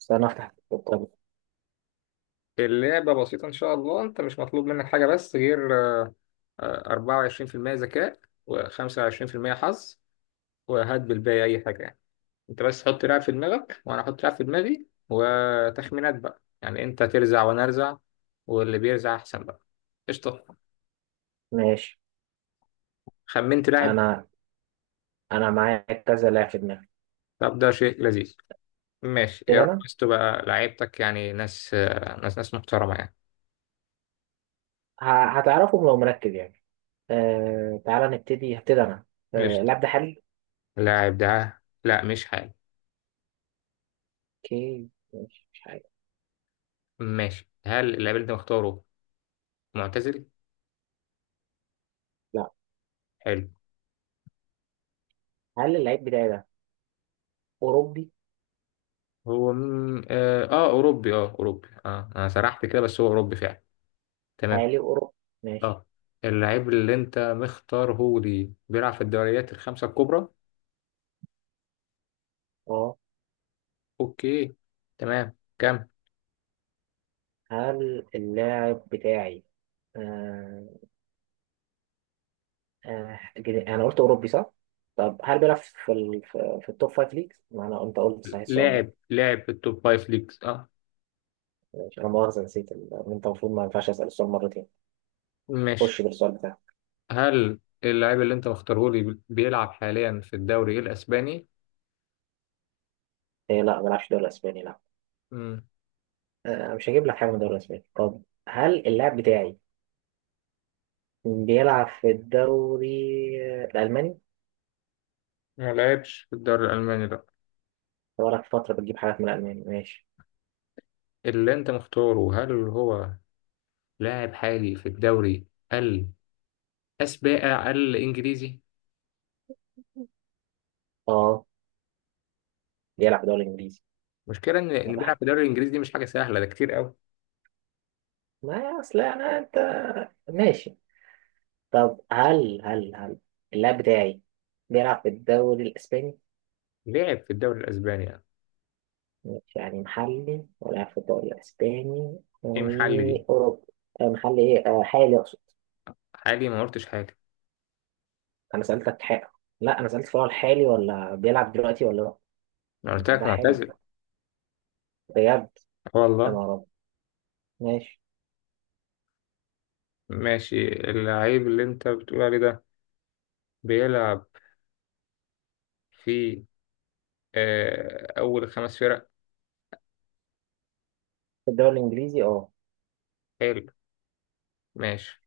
استنى افتح الكتاب. اللعبة بسيطة، إن شاء الله. أنت مش مطلوب منك حاجة بس غير 24% ذكاء و25% حظ، وهات بالباقي أي حاجة يعني. أنت بس حط لعب في دماغك وأنا أحط لعب في دماغي وتخمينات، بقى يعني أنت ترزع وأنا أرزع، واللي بيرزع أحسن بقى. قشطة. ماشي. خمنت لاعب. انا انا معايا كذا لاعب في دماغي. طب ده شيء لذيذ. ماشي يا ابتدي رب انا. بس تبقى لعيبتك يعني ناس، ناس محترمة يعني. هتعرفهم لو مركز يعني. أه، تعالى نبتدي، هبتدي انا. أه، قشطة. اللاعب ده حالي. اللاعب ده لا، مش حالي. اوكي ماشي، مش حاجة. ماشي، هل اللاعب اللي أنت مختاره معتزل؟ لا. حلو. هل اللعيب بتاعي ده اوروبي؟ هو م... اه آه، اوروبي. انا سرحت كده بس هو اوروبي فعلا. تمام. حالي اوروبي، ماشي. اه، اللعيب اللي انت مختار هو دي بيلعب في الدوريات الخمسة الكبرى. اه. اوكي. تمام. كم هل اللاعب بتاعي آه آه انا قلت اوروبي صح؟ طب هل بيلعب في في التوب فايف ليجز؟ ما انا انت قلت صحيح السؤال ده. لاعب في التوب فايف ليجز؟ اه. ماشي، انا مؤاخذه نسيت انت المفروض ما ينفعش اسال السؤال مرتين. ماشي، تخش بالسؤال بتاعك. هل اللعيب اللي انت مختاره لي بيلعب حاليا في الدوري الاسباني؟ إيه، لا، ما بلعبش دوري اسباني لا. مم. مش هجيب لك حاجه من الدوري الاسباني. طب هل اللاعب بتاعي بيلعب في الدوري الالماني؟ ما لعبش في الدوري الالماني لا. بقالك فتره بتجيب حاجات من الالماني، ماشي. اللي انت مختاره هل هو لاعب حالي في الدوري الاسباني الانجليزي؟ اه، بيلعب في الدوري الانجليزي. المشكله ان طب بيلعب في الدوري الانجليزي دي مش حاجه سهله، ده كتير قوي. ما اصل انا انت، ماشي. طب هل اللاعب بتاعي بيلعب في الدوري الاسباني؟ لعب في الدوري الاسباني يعني. ماشي، يعني محلي ولاعب في الدوري الاسباني ايه محل دي؟ واوروبا. محلي ايه، حالي اقصد. حالي ما قلتش حاجه. انا سالتك حق. لا، انا سالت فؤاد حالي ولا بيلعب دلوقتي ولا لا. انا قلت لك ده حالي معتزل. بجد. آه والله. انا رب. ماشي. ماشي، اللعيب اللي انت بتقول عليه ده بيلعب في اول خمس فرق. في الدوري الانجليزي اه. حلو. ماشي.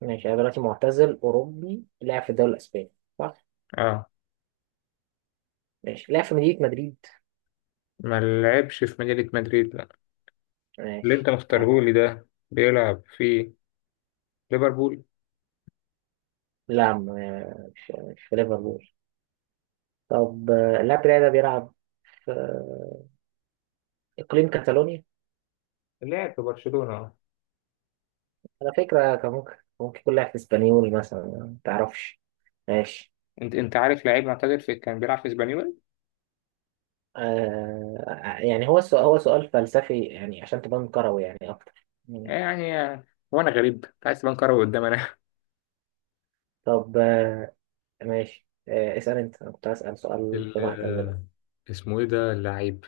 ماشي، انا دلوقتي معتزل اوروبي لعب في الدوري الاسباني، صح. اه، ماشي، لعب في مدينه مدريد. ما لعبش في مدينه مدريد لا. اللي انت ماشي. حلو. مختارهولي ده بيلعب في ليفربول؟ لا، مش في ليفربول. طب اللاعب بتاعي ده بيلعب في اقليم كاتالونيا. لعب في برشلونه آه. على فكره كان ممكن، ممكن يكون لاعب في اسبانيول مثلا، ما تعرفش. ماشي. انت عارف لعيب معتزل في كان بيلعب في اسبانيول. آه يعني هو السؤال، هو سؤال فلسفي يعني عشان تبان كروي يعني أكتر. يعني وانا غريب أنت عايز تبان كروي قدام. طب آه ماشي. آه اسأل أنت، أنا كنت هسأل سؤال في مقتل ال- ده. اسمه ايه ده اللعيب؟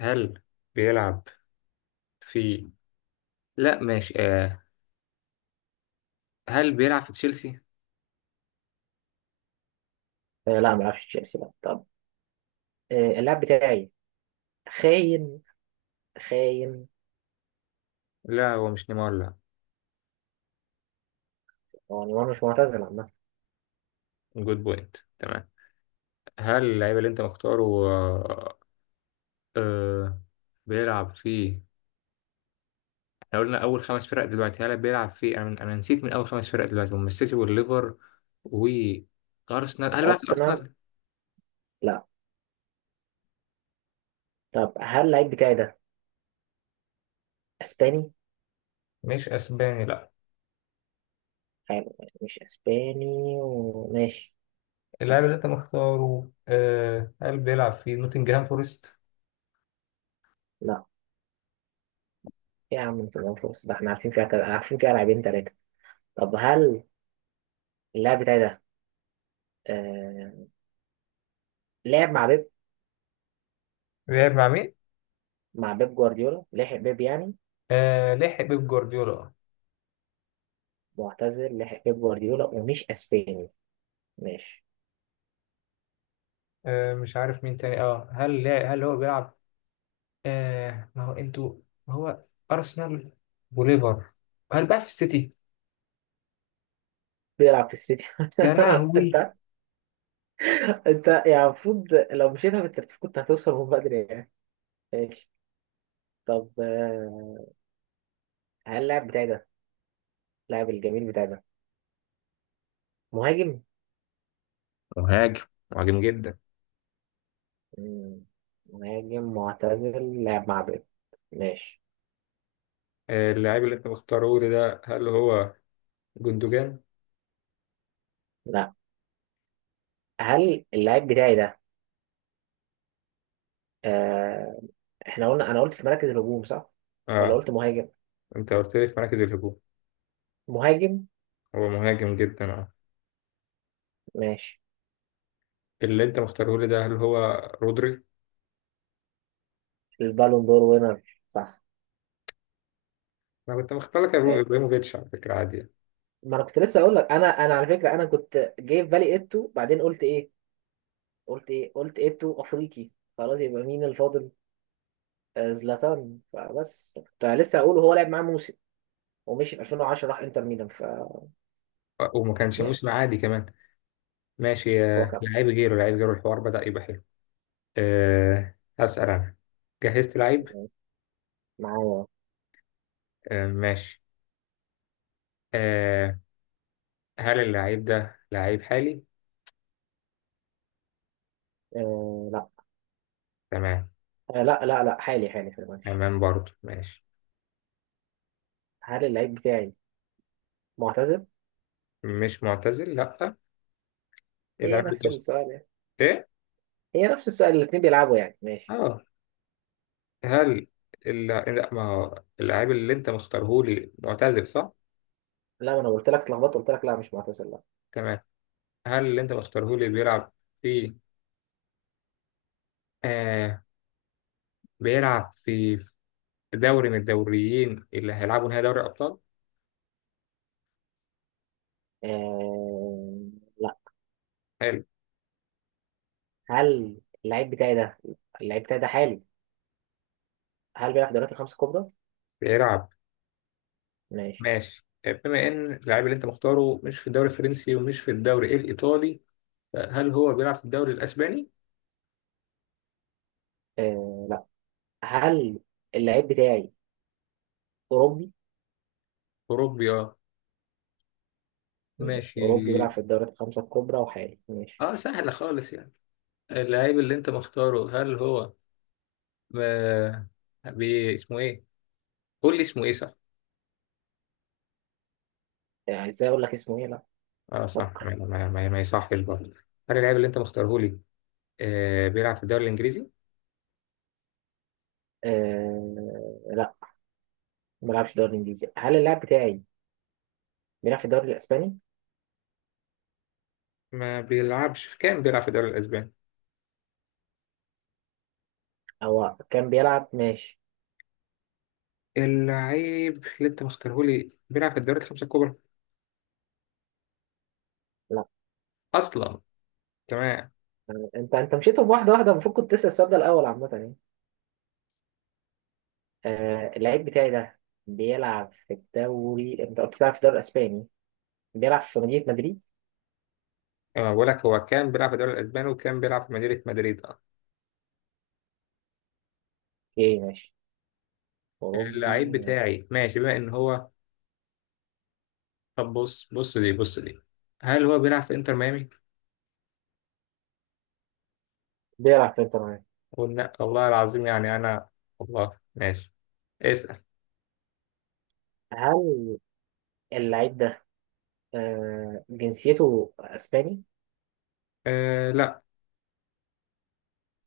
هل بيلعب في، لا ماشي، هل بيلعب في تشيلسي؟ آه لا، ما أعرفش تشيلسي لا. طب آه اللاعب بتاعي خاين، خاين. لا، هو مش نيمار لا. يعني وأنا مش معتزل عامة. جود بوينت. تمام. هل اللعيب اللي انت مختاره آه، بيلعب في، احنا قلنا اول خمس فرق دلوقتي، هل بيلعب في، انا نسيت، من اول خمس فرق دلوقتي هم السيتي والليفر وارسنال، هل بيلعب في أرسنال، ارسنال؟ لا. طب هل اللعيب بتاعي ده أسباني؟ مش اسباني لا. حلو، مش أسباني. وماشي. اللاعب اللي انت مختاره هل بيلعب في نوتنجهام فورست؟ لا. يا عم أنت ما فوز. ده إحنا عارفين فيها، عارفين فيها لاعبين تلاتة. طب هل اللاعب بتاعي ده آه لعب مع بيب؟ لعب مع مين؟ مع بيب جوارديولا، لحق بيب يعني. آه لحق بيب جوارديولا. معتزل لحق بيب جوارديولا ومش اسباني. ماشي. مش عارف مين تاني اه. هل هل هو بيلعب، ما هو انتوا، ما هو ارسنال وليفر، هل بقى في السيتي؟ بيلعب في السيتي. يا لهوي. انت انت يعني المفروض لو مشيتها بالترتيب كنت هتوصل من بدري يعني. ماشي. طب هل اللاعب بتاعي ده، اللاعب الجميل بتاعي ده، مهاجم. مهاجم. مهاجم جدا. مم، مهاجم معتزل لاعب مع بيب. ماشي. اللاعب اللي انت مختاره لي ده هل هو جندوجان؟ لا. هل اللاعب بتاعي ده آه احنا قلنا، انا قلت في مراكز الهجوم صح ولا اه، قلت مهاجم؟ انت قلت لي في مراكز الهجوم. مهاجم. هو مهاجم جدا اه. ماشي. اللي انت مختاره لي ده هل هو رودري؟ البالون دور وينر، صح. انا كنت مختار لك آه، ابراهيموفيتش على فكره عادي. ما انا كنت لسه اقول لك، انا على فكره انا كنت جاي في بالي ايتو، بعدين قلت ايه، قلت ايه، قلت ايتو افريقي، خلاص يبقى مين الفاضل؟ آه، زلاتان، فبس كنت لسه اقول هو لعب معاه موسم ومشي في 2010 راح انتر ميلان ف وما كانش لا. موسم عادي كمان. ماشي، هو كان لعيب غيره لعيب غيره، الحوار بدأ يبقى حلو. أه هسأل أنا. جهزت لعيب. معايا. أه ماشي أه. هل اللعيب ده لعيب حالي؟ آه لا. تمام. آه لا، لا، لا، حالي، حالي في الماتش. تمام برضه ماشي. هل اللعيب بتاعي معتزل؟ مش معتزل لأ. إيه هي اللعيب اللي نفس أنت السؤال يعني، إيه هي نفس السؤال، الاثنين بيلعبوا يعني، ماشي. أه هل لأ، ما هو اللعيب اللي أنت مختارهولي معتزل صح؟ لا، ما انا قلت لك اتلخبطت، قلت لك لا، مش معتزل لا. تمام. هل اللي أنت مختارهولي بيلعب في، أه بيلعب في دوري من الدوريين اللي هيلعبوا نهائي دوري الأبطال؟ آه. حلو. هل اللعيب بتاعي ده، اللعيب بتاعي ده حالي، هل بيلعب في الدوريات الخمس الكبرى؟ بيلعب. ماشي. ماشي. آه، بما ان اللاعب اللي انت مختاره مش في الدوري الفرنسي ومش في الدوري الايطالي، هل هو بيلعب في الدوري الاسباني؟ آه لا. هل اللعيب بتاعي أوروبي؟ اوروبي اه. ماشي. ماشي. أوروبي بيلعب في الدوريات الخمسة الكبرى وحالي، ماشي. اه سهله خالص يعني. اللاعب اللي انت مختاره هل هو ما بي... اسمه ايه؟ قول لي اسمه ايه صح. يعني ازاي أقول لك اسمه إيه؟ لا، اه صح، فكر. ما يصحش برضه. هل اللاعب اللي انت مختاره لي بيلعب في الدوري الانجليزي؟ آه لا، ما بيلعبش في الدوري الإنجليزي. هل اللاعب بتاعي بيلعب في الدوري الإسباني؟ ما بيلعبش. كان بيلعب في الدوري الاسباني. أو كان بيلعب، ماشي. اللاعب اللي انت مختاره لي بيلعب في الدوريات الخمسه الكبرى لا. اصلا؟ تمام. أنت أنت مشيتهم واحدة واحدة، المفروض كنت تسأل السؤال ده الأول عامة يعني. آه اللعيب بتاعي ده بيلعب في الدوري، أنت قلت بيلعب في الدوري الإسباني، بيلعب في مدينة مدريد. اه، بقول لك هو كان بيلعب في الدوري الاسباني وكان بيلعب في مدينه مدريد اه. اوكي ماشي. اوروبي. اللعيب ماشي، بتاعي، ماشي، بما ان هو، طب بص دي، هل هو بيلعب في انتر ميامي؟ بيلعب في انتر ميامي. قلنا والله العظيم يعني انا. والله ماشي. اسال. هل اللعيب ده آه جنسيته اسباني؟ آه لا،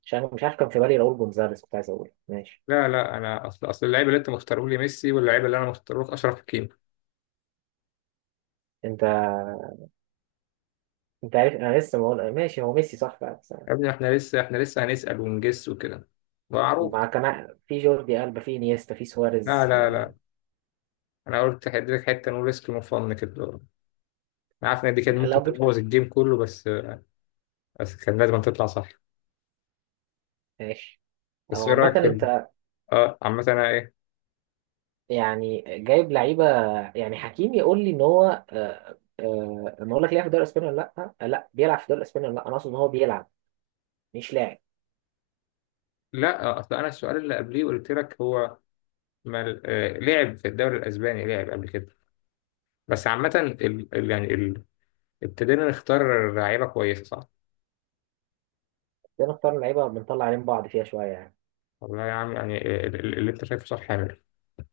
عشان أنا مش عارف، كان في بالي راؤول جونزاليس، كنت عايز اقول. ماشي. لا، لا انا اصل اللعيبه اللي انت مختاره لي ميسي واللعيبه اللي انا مختاره لك اشرف حكيمي. انت انت عارف انا لسه بقول ماشي هو ميسي صح بقى بس. يا ابني، احنا لسه هنسال ونجس وكده. معروف. مع كمان في جوردي ألبا، في نيستا، في لا، سواريز لا، آه. لا، انا قلت هديلك حته نقول ريسك وفن كده. انا عارف ان دي كانت ممكن لو جبت. تبوظ الجيم كله بس كان لازم تطلع صح. ماشي. بس او ايه عامة رايك في انت، اه عامة انا ايه. يعني جايب لعيبة، يعني حكيم يقول لي ان هو آه، لما اقول لك لعب في الدوري الاسباني ولا لا، لا بيلعب في الدوري الاسباني ولا لا، انا اقصد ان هو بيلعب مش لاعب. لا اصل انا السؤال اللي قبليه قلت لك هو ما لعب في الدوري الاسباني، لعب قبل كده. بس عامة ال... يعني ال... ابتدينا نختار لعيبة كويسة صح؟ بنختار لعيبة بنطلع عين بعض فيها شوية يعني. والله يا عم يعني اللي انت شايفه صح حامل